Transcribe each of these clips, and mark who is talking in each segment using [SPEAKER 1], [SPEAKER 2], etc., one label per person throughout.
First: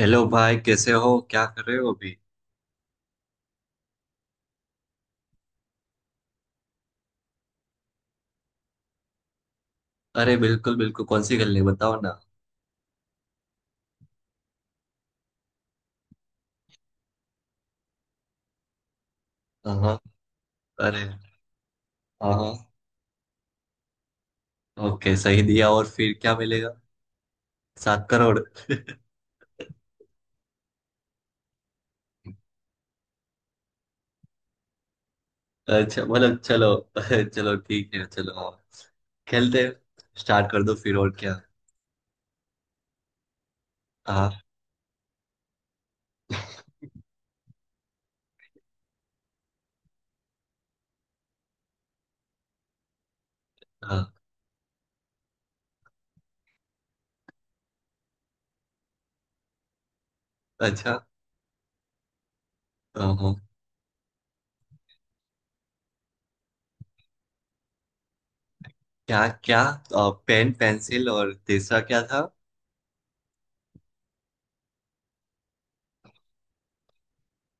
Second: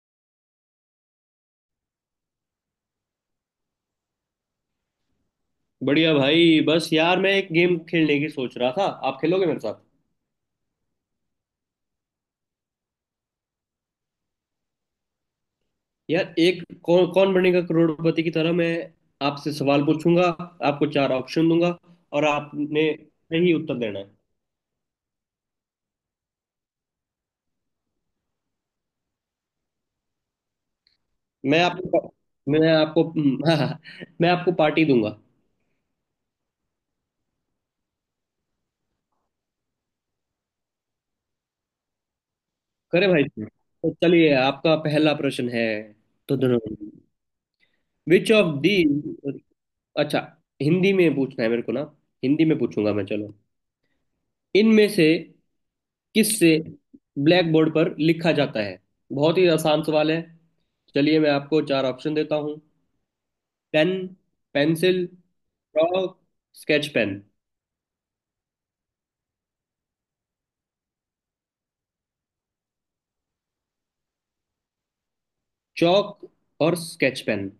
[SPEAKER 1] Hello भाई, कैसे हो? क्या कर रहे हो अभी?
[SPEAKER 2] बढ़िया भाई, बस यार मैं एक गेम खेलने की सोच रहा था, आप खेलोगे मेरे साथ?
[SPEAKER 1] अरे बिल्कुल बिल्कुल, कौन सी खेलनी है? बताओ ना।
[SPEAKER 2] यार एक कौन कौन बनेगा करोड़पति की तरह मैं आपसे
[SPEAKER 1] हाँ
[SPEAKER 2] सवाल
[SPEAKER 1] हाँ।
[SPEAKER 2] पूछूंगा। आपको
[SPEAKER 1] अरे।
[SPEAKER 2] चार ऑप्शन दूंगा और
[SPEAKER 1] हाँ हाँ।
[SPEAKER 2] आपने सही उत्तर देना है।
[SPEAKER 1] ओके, सही दिया और फिर क्या मिलेगा? 7 करोड़।
[SPEAKER 2] मैं आपको मैं आपको हाँ, मैं आपको पार्टी दूंगा।
[SPEAKER 1] अच्छा मतलब चलो। चलो ठीक है, चलो हाँ। खेलते हैं। स्टार्ट कर दो फिर, और क्या।
[SPEAKER 2] करे भाई साहब? तो चलिए,
[SPEAKER 1] हाँ
[SPEAKER 2] आपका पहला प्रश्न है। तो दोनों विच ऑफ दी अच्छा, हिंदी में पूछना है मेरे को ना। हिंदी में पूछूंगा मैं। चलो,
[SPEAKER 1] हाँ।
[SPEAKER 2] इनमें से किससे ब्लैक बोर्ड पर लिखा जाता है? बहुत ही आसान सवाल है।
[SPEAKER 1] अच्छा।
[SPEAKER 2] चलिए मैं आपको चार ऑप्शन देता हूँ।
[SPEAKER 1] हाँ हाँ।
[SPEAKER 2] Pen, pencil, chalk, sketch pen.
[SPEAKER 1] क्या क्या? पेन, पेंसिल और तीसरा क्या था?
[SPEAKER 2] चौक और स्केच पेन।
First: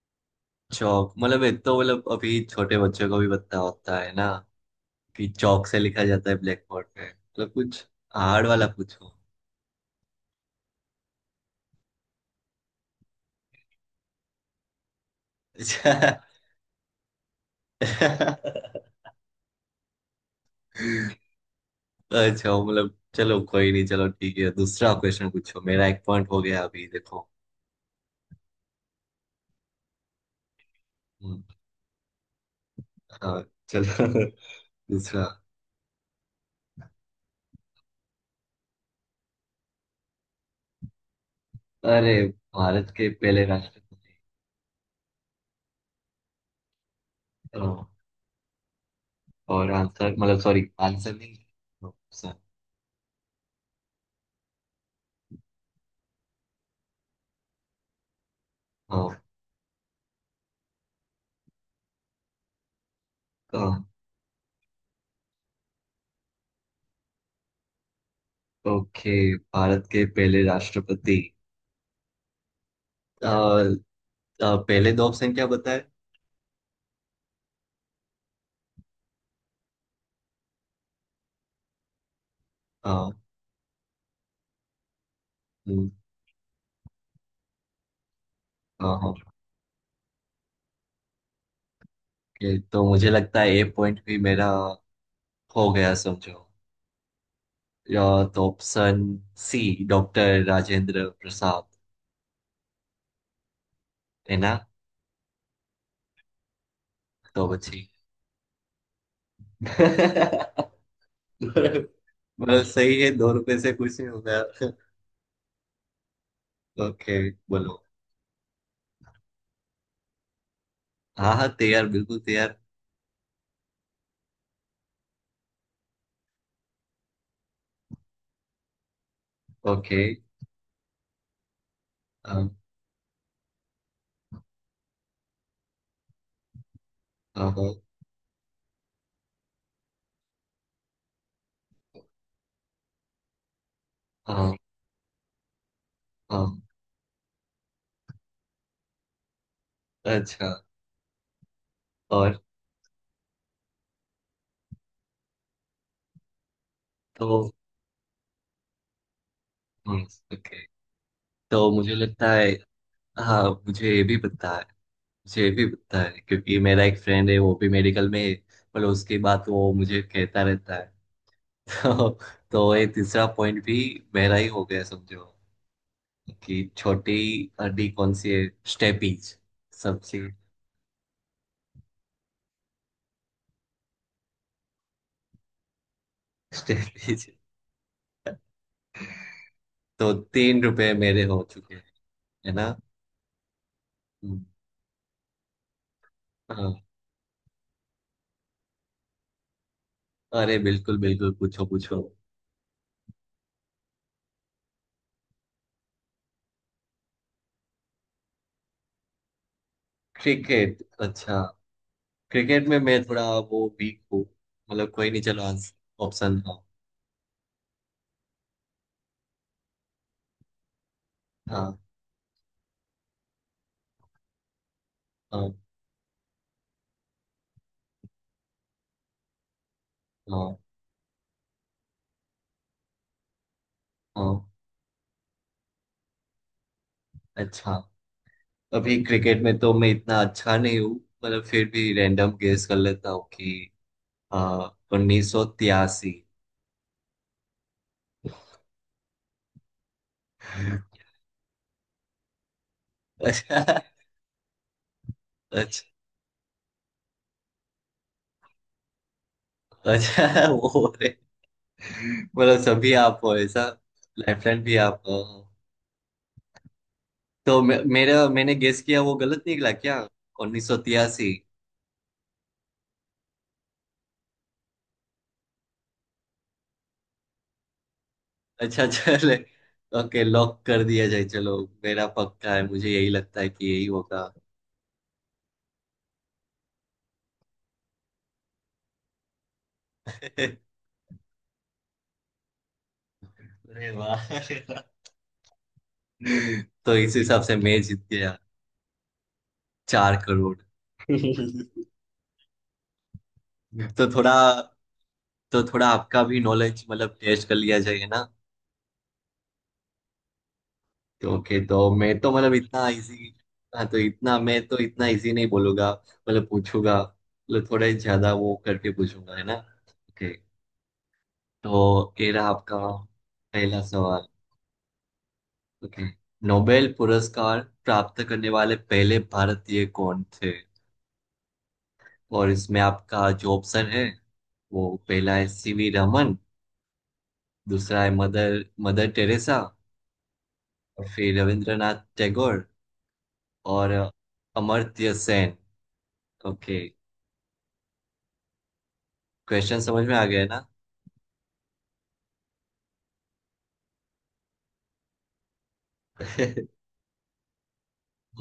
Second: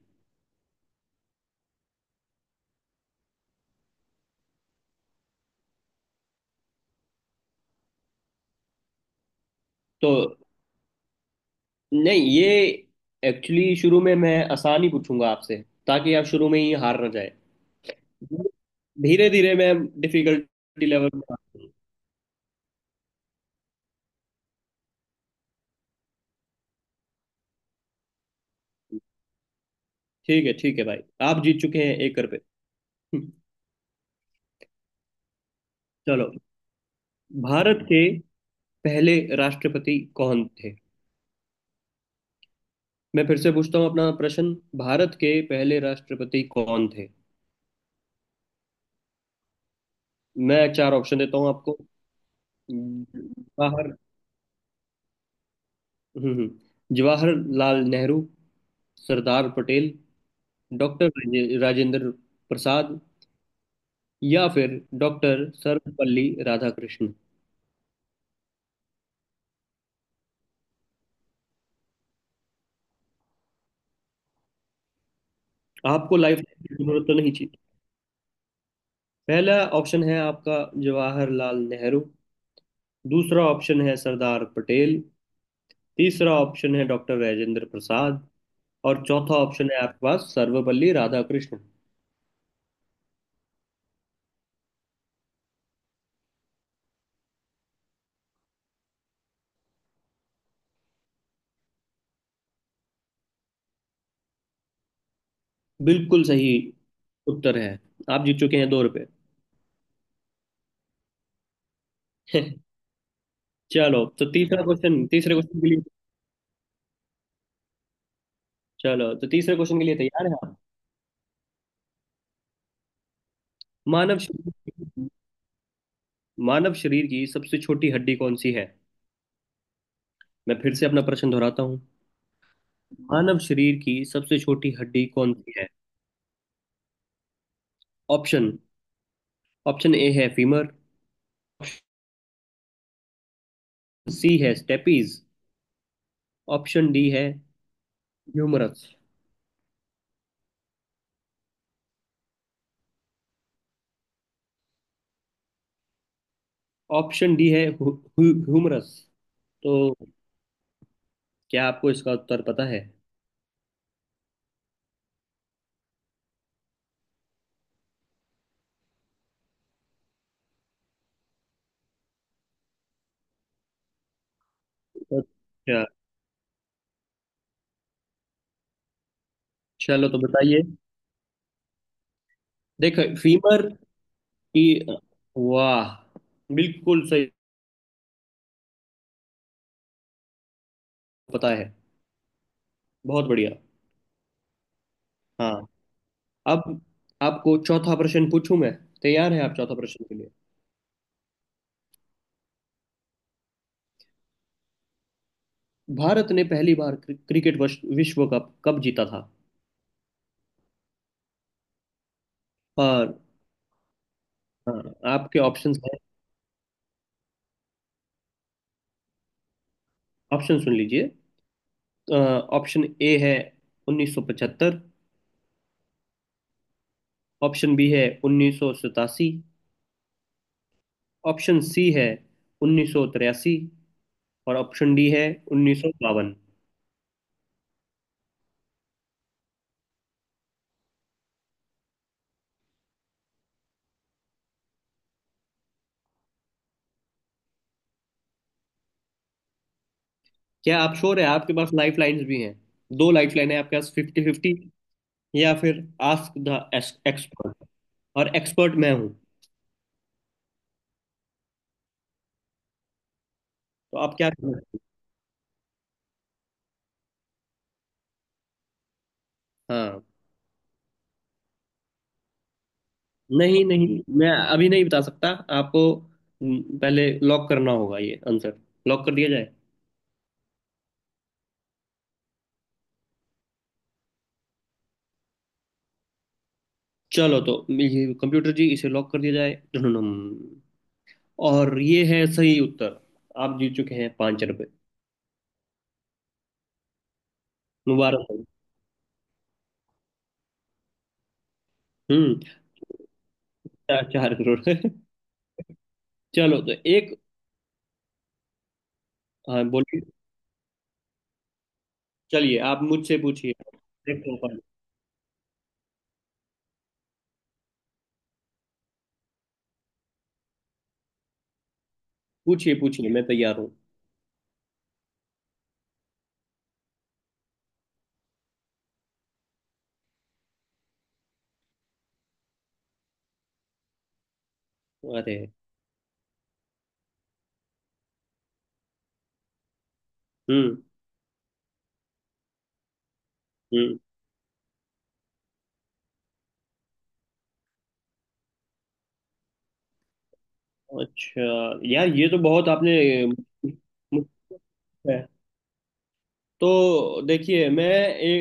[SPEAKER 1] चौक? मतलब ये तो, मतलब अभी छोटे बच्चों को भी पता होता है ना कि चौक से लिखा जाता है ब्लैक बोर्ड पे। मतलब कुछ हार्ड वाला पूछो।
[SPEAKER 2] तो नहीं, ये एक्चुअली शुरू में मैं आसान ही पूछूंगा आपसे, ताकि
[SPEAKER 1] अच्छा।
[SPEAKER 2] आप शुरू में ही हार ना जाए।
[SPEAKER 1] अच्छा।
[SPEAKER 2] धीरे धीरे मैं डिफिकल्टी लेवल में आता हूँ।
[SPEAKER 1] मतलब चलो, कोई नहीं, चलो ठीक है, दूसरा क्वेश्चन पूछो। मेरा एक पॉइंट हो गया अभी, देखो।
[SPEAKER 2] ठीक है भाई।
[SPEAKER 1] हम्म।
[SPEAKER 2] आप जीत चुके हैं एक कर पे।
[SPEAKER 1] हाँ। चलो। दूसरा।
[SPEAKER 2] चलो, भारत के पहले राष्ट्रपति कौन थे?
[SPEAKER 1] अरे। भारत के
[SPEAKER 2] मैं फिर
[SPEAKER 1] पहले
[SPEAKER 2] से पूछता हूँ अपना
[SPEAKER 1] राष्ट्रपति।
[SPEAKER 2] प्रश्न। भारत के पहले राष्ट्रपति कौन थे?
[SPEAKER 1] हाँ। और आंसर मतलब, सॉरी,
[SPEAKER 2] मैं चार
[SPEAKER 1] आंसर
[SPEAKER 2] ऑप्शन
[SPEAKER 1] नहीं।
[SPEAKER 2] देता हूँ आपको।
[SPEAKER 1] हाँ सर।
[SPEAKER 2] जवाहर हम्म हम्म, जवाहरलाल नेहरू,
[SPEAKER 1] हाँ
[SPEAKER 2] सरदार पटेल, डॉक्टर राजेंद्र प्रसाद,
[SPEAKER 1] हाँ।
[SPEAKER 2] या फिर डॉक्टर सर्वपल्ली राधाकृष्णन।
[SPEAKER 1] ओके, भारत के पहले राष्ट्रपति। अ, अ, पहले दो ऑप्शन क्या बताए?
[SPEAKER 2] आपको लाइफ की जरूरत तो नहीं चाहिए? पहला ऑप्शन है आपका जवाहरलाल नेहरू।
[SPEAKER 1] हाँ।
[SPEAKER 2] दूसरा ऑप्शन है सरदार पटेल।
[SPEAKER 1] हम्म।
[SPEAKER 2] तीसरा ऑप्शन है डॉक्टर राजेंद्र प्रसाद।
[SPEAKER 1] हाँ
[SPEAKER 2] और
[SPEAKER 1] हाँ।
[SPEAKER 2] चौथा ऑप्शन है आपके पास सर्वपल्ली राधाकृष्ण।
[SPEAKER 1] ये तो मुझे लगता है ए पॉइंट भी मेरा हो गया समझो। या तो option C doctor Rajendra Prasad, है ना?
[SPEAKER 2] बिल्कुल सही
[SPEAKER 1] तो
[SPEAKER 2] उत्तर है।
[SPEAKER 1] बची।
[SPEAKER 2] आप जीत चुके हैं 2 रुपए।
[SPEAKER 1] मतलब सही है, 2 रुपए से कुछ
[SPEAKER 2] चलो,
[SPEAKER 1] नहीं
[SPEAKER 2] तो तीसरा
[SPEAKER 1] होगा।
[SPEAKER 2] क्वेश्चन तीसरे क्वेश्चन के लिए।
[SPEAKER 1] ओके। बोलो।
[SPEAKER 2] चलो, तो तीसरे क्वेश्चन के लिए तैयार है आप?
[SPEAKER 1] हाँ हाँ, तैयार, बिल्कुल तैयार।
[SPEAKER 2] मानव शरीर मानव शरीर की सबसे छोटी हड्डी कौन सी है?
[SPEAKER 1] ओके।
[SPEAKER 2] मैं फिर से अपना प्रश्न दोहराता हूँ।
[SPEAKER 1] अम,
[SPEAKER 2] मानव शरीर की सबसे छोटी हड्डी कौन सी है?
[SPEAKER 1] अम,
[SPEAKER 2] ऑप्शन ऑप्शन ए है फीमर। सी है
[SPEAKER 1] अम,
[SPEAKER 2] स्टेपीज।
[SPEAKER 1] अम,
[SPEAKER 2] ऑप्शन डी है ह्यूमरस।
[SPEAKER 1] अच्छा। और। तो।
[SPEAKER 2] ऑप्शन डी है ह्यूमरस। तो
[SPEAKER 1] हम्म। ओके।
[SPEAKER 2] क्या
[SPEAKER 1] तो
[SPEAKER 2] आपको
[SPEAKER 1] मुझे
[SPEAKER 2] इसका
[SPEAKER 1] लगता
[SPEAKER 2] उत्तर
[SPEAKER 1] है।
[SPEAKER 2] पता है?
[SPEAKER 1] हाँ, मुझे ये भी पता है। मुझे भी पता है क्योंकि मेरा एक फ्रेंड है, वो भी मेडिकल में है। पर उसकी बात वो मुझे कहता रहता है। तो, तो ये तीसरा पॉइंट भी मेरा ही हो गया समझो।
[SPEAKER 2] अच्छा,
[SPEAKER 1] कि छोटी हड्डी कौन सी है? स्टेपीज।
[SPEAKER 2] चलो तो
[SPEAKER 1] सबसे।
[SPEAKER 2] बताइए। देखो, फीमर की... वाह, बिल्कुल
[SPEAKER 1] स्टेपीज।
[SPEAKER 2] सही।
[SPEAKER 1] तो 3 रुपए मेरे हो
[SPEAKER 2] पता है।
[SPEAKER 1] चुके हैं, है ना?
[SPEAKER 2] बहुत बढ़िया।
[SPEAKER 1] हम्म।
[SPEAKER 2] हाँ, अब
[SPEAKER 1] हाँ।
[SPEAKER 2] आपको चौथा प्रश्न पूछूं मैं। तैयार हैं आप चौथा प्रश्न के लिए?
[SPEAKER 1] अरे बिल्कुल बिल्कुल, पूछो पूछो।
[SPEAKER 2] भारत ने पहली बार क्रिकेट विश्व कप कब जीता था?
[SPEAKER 1] क्रिकेट, अच्छा। क्रिकेट में मैं
[SPEAKER 2] और
[SPEAKER 1] थोड़ा वो वीक हूँ।
[SPEAKER 2] हाँ,
[SPEAKER 1] मतलब कोई नहीं,
[SPEAKER 2] आपके
[SPEAKER 1] चलो
[SPEAKER 2] ऑप्शंस हैं।
[SPEAKER 1] आंसर ऑप्शन, हाँ।
[SPEAKER 2] ऑप्शन सुन लीजिए।
[SPEAKER 1] हाँ।
[SPEAKER 2] अ, ऑप्शन ए है 1975।
[SPEAKER 1] हाँ।
[SPEAKER 2] ऑप्शन बी है 1987।
[SPEAKER 1] हाँ।
[SPEAKER 2] ऑप्शन सी है 1983।
[SPEAKER 1] हाँ।
[SPEAKER 2] और ऑप्शन डी है 1952।
[SPEAKER 1] अच्छा। अभी क्रिकेट में तो मैं इतना अच्छा नहीं हूँ। मतलब फिर भी रैंडम गेस कर लेता हूँ कि हाँ, 1983।
[SPEAKER 2] क्या आप श्योर है? आपके पास लाइफ लाइन्स भी हैं। दो लाइफ लाइन है
[SPEAKER 1] अच्छा।
[SPEAKER 2] आपके पास, फिफ्टी फिफ्टी, या
[SPEAKER 1] अच्छा।
[SPEAKER 2] फिर आस्क द एक्सपर्ट, और एक्सपर्ट मैं हूँ।
[SPEAKER 1] अच्छा, वो रे। मतलब सभी आप हो ऐसा?
[SPEAKER 2] तो आप क्या
[SPEAKER 1] लाइफलाइन भी
[SPEAKER 2] करेंगे?
[SPEAKER 1] आप हो। तो मेरा, मैंने गेस किया वो गलत निकला क्या?
[SPEAKER 2] हाँ,
[SPEAKER 1] 1983।
[SPEAKER 2] नहीं नहीं, मैं अभी नहीं बता सकता आपको। पहले लॉक करना होगा ये आंसर।
[SPEAKER 1] अच्छा
[SPEAKER 2] लॉक कर दिया
[SPEAKER 1] चले।
[SPEAKER 2] जाए?
[SPEAKER 1] ओके, लॉक कर दिया जाए, चलो। मेरा पक्का है, मुझे यही लगता है कि यही होगा।
[SPEAKER 2] चलो, तो ये कंप्यूटर जी, इसे लॉक कर दिया जाए, धुनुनुम।
[SPEAKER 1] अरे।
[SPEAKER 2] और ये है सही उत्तर। आप जीत चुके हैं
[SPEAKER 1] वाह।
[SPEAKER 2] 5 रुपए।
[SPEAKER 1] तो इस हिसाब से मैं जीत
[SPEAKER 2] मुबारक
[SPEAKER 1] गया
[SPEAKER 2] हो।
[SPEAKER 1] 4 करोड़।
[SPEAKER 2] हम्म। चार
[SPEAKER 1] तो थोड़ा
[SPEAKER 2] चार करोड़।
[SPEAKER 1] तो थोड़ा आपका भी
[SPEAKER 2] चलो, तो
[SPEAKER 1] नॉलेज,
[SPEAKER 2] एक...
[SPEAKER 1] मतलब, टेस्ट कर लिया जाएगा ना?
[SPEAKER 2] हाँ, बोलिए।
[SPEAKER 1] तो ओके, तो मैं तो, मतलब,
[SPEAKER 2] चलिए, आप
[SPEAKER 1] इतना
[SPEAKER 2] मुझसे
[SPEAKER 1] इजी।
[SPEAKER 2] पूछिए।
[SPEAKER 1] हाँ, तो
[SPEAKER 2] देखो
[SPEAKER 1] इतना मैं,
[SPEAKER 2] अपन-
[SPEAKER 1] तो इतना इजी नहीं बोलूंगा। मतलब पूछूंगा, मतलब थोड़े ज्यादा वो करके पूछूंगा, है ना? ओके। तो ये रहा
[SPEAKER 2] पूछिए
[SPEAKER 1] आपका
[SPEAKER 2] पूछिए, मैं तैयार हूँ।
[SPEAKER 1] पहला सवाल। ओके। नोबेल पुरस्कार प्राप्त करने वाले पहले भारतीय कौन थे? और इसमें आपका जो ऑप्शन है, वो
[SPEAKER 2] अरे,
[SPEAKER 1] पहला है सीवी रमन। दूसरा है मदर मदर टेरेसा।
[SPEAKER 2] हम्म,
[SPEAKER 1] और फिर रविंद्रनाथ टैगोर। और
[SPEAKER 2] हम्म,
[SPEAKER 1] अमर्त्य सेन। ओके। क्वेश्चन समझ में आ गया ना?
[SPEAKER 2] अच्छा। यार, ये तो बहुत आपने मुझसे है। तो देखिए, मैं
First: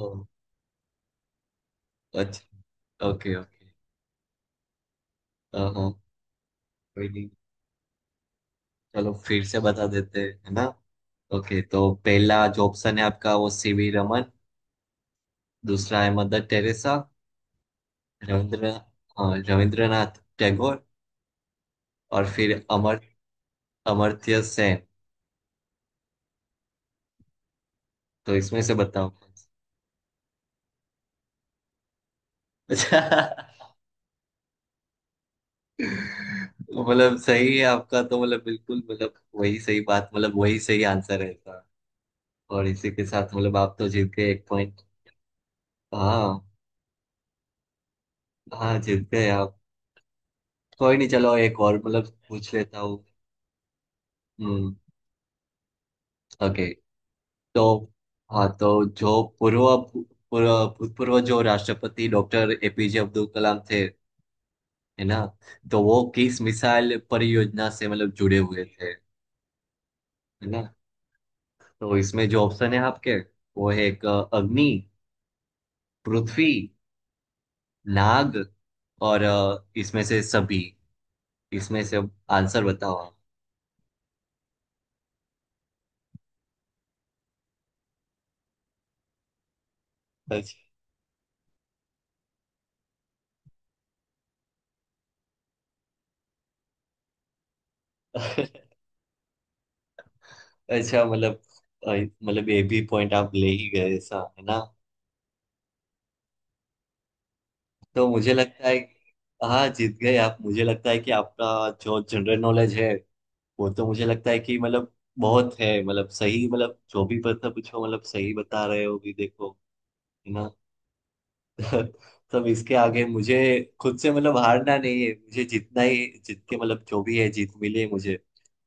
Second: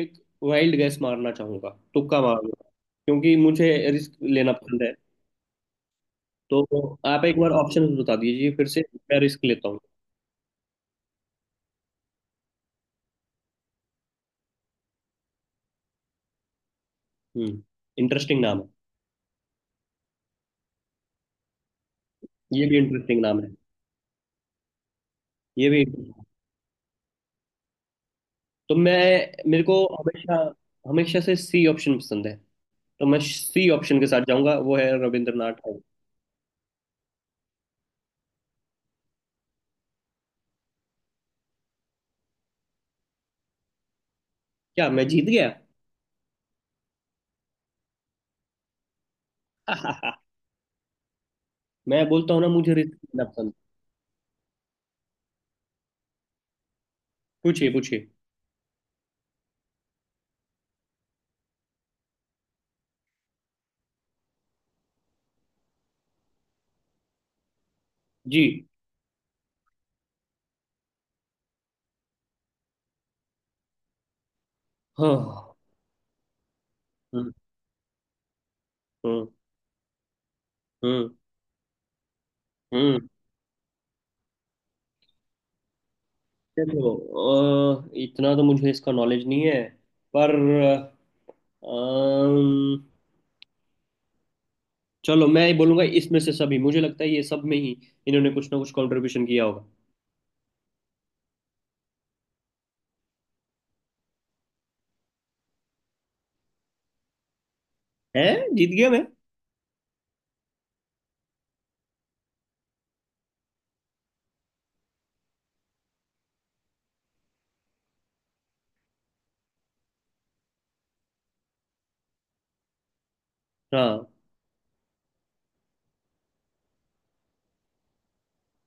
[SPEAKER 1] ओ,
[SPEAKER 2] वाइल्ड गैस मारना चाहूंगा, तुक्का मारूंगा,
[SPEAKER 1] अच्छा। ओके
[SPEAKER 2] क्योंकि
[SPEAKER 1] ओके।
[SPEAKER 2] मुझे रिस्क लेना पसंद है।
[SPEAKER 1] हाँ,
[SPEAKER 2] तो
[SPEAKER 1] कोई
[SPEAKER 2] आप
[SPEAKER 1] नहीं,
[SPEAKER 2] एक बार ऑप्शन बता दीजिए फिर से।
[SPEAKER 1] चलो
[SPEAKER 2] मैं
[SPEAKER 1] फिर
[SPEAKER 2] रिस्क
[SPEAKER 1] से
[SPEAKER 2] लेता हूँ।
[SPEAKER 1] बता देते हैं, है ना? ओके, तो पहला जो ऑप्शन है आपका, वो सीवी रमन। दूसरा है मदर टेरेसा।
[SPEAKER 2] हम्म। इंटरेस्टिंग नाम है।
[SPEAKER 1] रविंद्र हाँ, रविंद्रनाथ टैगोर। और फिर
[SPEAKER 2] ये भी इंटरेस्टिंग नाम है।
[SPEAKER 1] अमर्त्य सेन।
[SPEAKER 2] ये भी।
[SPEAKER 1] तो इसमें से
[SPEAKER 2] तो
[SPEAKER 1] बताओ।
[SPEAKER 2] मैं मेरे को हमेशा, हमेशा से सी ऑप्शन पसंद है। तो
[SPEAKER 1] अच्छा,
[SPEAKER 2] मैं सी ऑप्शन के साथ जाऊंगा, वो है रविंद्रनाथ टैगोर।
[SPEAKER 1] तो मतलब सही है आपका, तो मतलब बिल्कुल, मतलब वही सही बात, मतलब वही सही आंसर है इसका। और इसी के साथ मतलब आप तो जीत गए एक पॉइंट।
[SPEAKER 2] क्या मैं जीत गया?
[SPEAKER 1] हाँ। हाँ, जीत गए आप। कोई नहीं, चलो एक और
[SPEAKER 2] मैं
[SPEAKER 1] मतलब
[SPEAKER 2] बोलता हूँ ना,
[SPEAKER 1] पूछ
[SPEAKER 2] मुझे
[SPEAKER 1] लेता
[SPEAKER 2] रिस्क
[SPEAKER 1] हूँ।
[SPEAKER 2] लेना पसंद।
[SPEAKER 1] हम्म। ओके। तो,
[SPEAKER 2] पूछिए पूछिए।
[SPEAKER 1] हाँ, तो जो पूर्व पूर्व भूतपूर्व जो राष्ट्रपति डॉक्टर एपीजे अब्दुल कलाम थे, है ना? तो वो किस मिसाइल परियोजना से मतलब जुड़े
[SPEAKER 2] जी,
[SPEAKER 1] हुए थे, है ना? तो इसमें जो ऑप्शन है आपके, वो है एक, अग्नि,
[SPEAKER 2] हाँ,
[SPEAKER 1] पृथ्वी,
[SPEAKER 2] हम्म,
[SPEAKER 1] नाग, और
[SPEAKER 2] हम्म,
[SPEAKER 1] इसमें से सभी।
[SPEAKER 2] हम्म,
[SPEAKER 1] इसमें से अब आंसर बताओ
[SPEAKER 2] हम्म।
[SPEAKER 1] आप।
[SPEAKER 2] देखो, इतना तो मुझे इसका नॉलेज नहीं है, पर
[SPEAKER 1] अच्छा।
[SPEAKER 2] अम, चलो मैं ये बोलूंगा, इसमें से सभी। मुझे लगता है ये सब में ही इन्होंने कुछ ना कुछ कंट्रीब्यूशन किया होगा।
[SPEAKER 1] अच्छा, मतलब अ, ये भी पॉइंट आप ले ही गए ऐसा, है ना? तो
[SPEAKER 2] है,
[SPEAKER 1] मुझे लगता
[SPEAKER 2] जीत
[SPEAKER 1] है,
[SPEAKER 2] गया मैं।
[SPEAKER 1] हाँ, जीत गए आप। मुझे लगता है कि आपका जो जनरल नॉलेज है, वो तो मुझे लगता है कि, मतलब, बहुत है। मतलब सही, मतलब जो भी पता पूछो, मतलब सही बता रहे हो भी, देखो, है ना? तब इसके आगे मुझे खुद
[SPEAKER 2] हाँ,
[SPEAKER 1] से मतलब हारना नहीं है मुझे। जितना ही जीत के, मतलब, जो भी है जीत मिले मुझे,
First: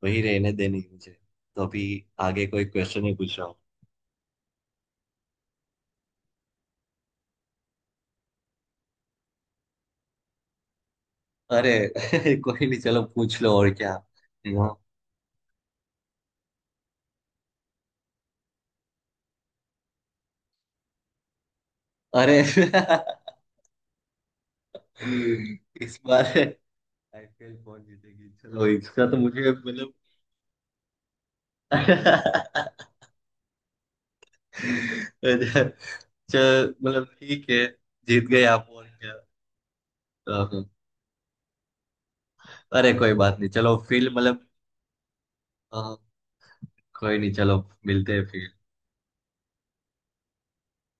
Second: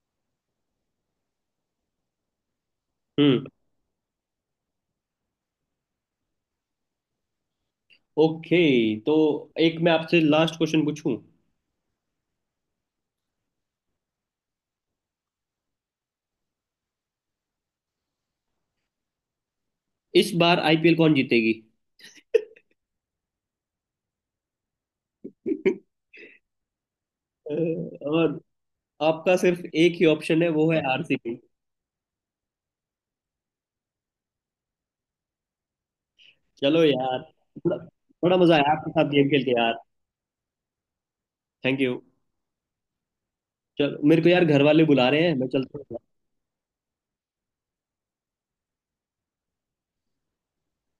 [SPEAKER 1] वही रहने देनी है मुझे। तो अभी आगे कोई क्वेश्चन ही पूछ
[SPEAKER 2] हम्म,
[SPEAKER 1] रहा हूँ।
[SPEAKER 2] ओके। तो एक मैं आपसे लास्ट क्वेश्चन पूछूं?
[SPEAKER 1] अरे। कोई नहीं, चलो पूछ लो और क्या। हाँ।
[SPEAKER 2] इस बार आईपीएल कौन जीतेगी?
[SPEAKER 1] अरे। इस बार
[SPEAKER 2] अ,
[SPEAKER 1] आईपीएल कौन जीतेगी?
[SPEAKER 2] और
[SPEAKER 1] चलो इसका तो
[SPEAKER 2] आपका
[SPEAKER 1] मुझे,
[SPEAKER 2] सिर्फ
[SPEAKER 1] मतलब।
[SPEAKER 2] एक ही ऑप्शन है, वो है आरसीबी।
[SPEAKER 1] चल,
[SPEAKER 2] चलो
[SPEAKER 1] मतलब
[SPEAKER 2] यार,
[SPEAKER 1] ठीक है।
[SPEAKER 2] बड़ा
[SPEAKER 1] जीत
[SPEAKER 2] बड़ा
[SPEAKER 1] गए
[SPEAKER 2] मजा
[SPEAKER 1] आप
[SPEAKER 2] आया
[SPEAKER 1] और
[SPEAKER 2] आपके साथ
[SPEAKER 1] क्या।
[SPEAKER 2] गेम खेल के, यार।
[SPEAKER 1] हाँ हाँ।
[SPEAKER 2] Thank you.
[SPEAKER 1] अरे कोई बात नहीं, चलो
[SPEAKER 2] चलो,
[SPEAKER 1] फिर
[SPEAKER 2] मेरे को यार
[SPEAKER 1] मतलब।
[SPEAKER 2] घर वाले बुला रहे हैं, मैं चलता
[SPEAKER 1] हाँ।
[SPEAKER 2] हूँ।
[SPEAKER 1] कोई नहीं, चलो मिलते हैं फिर।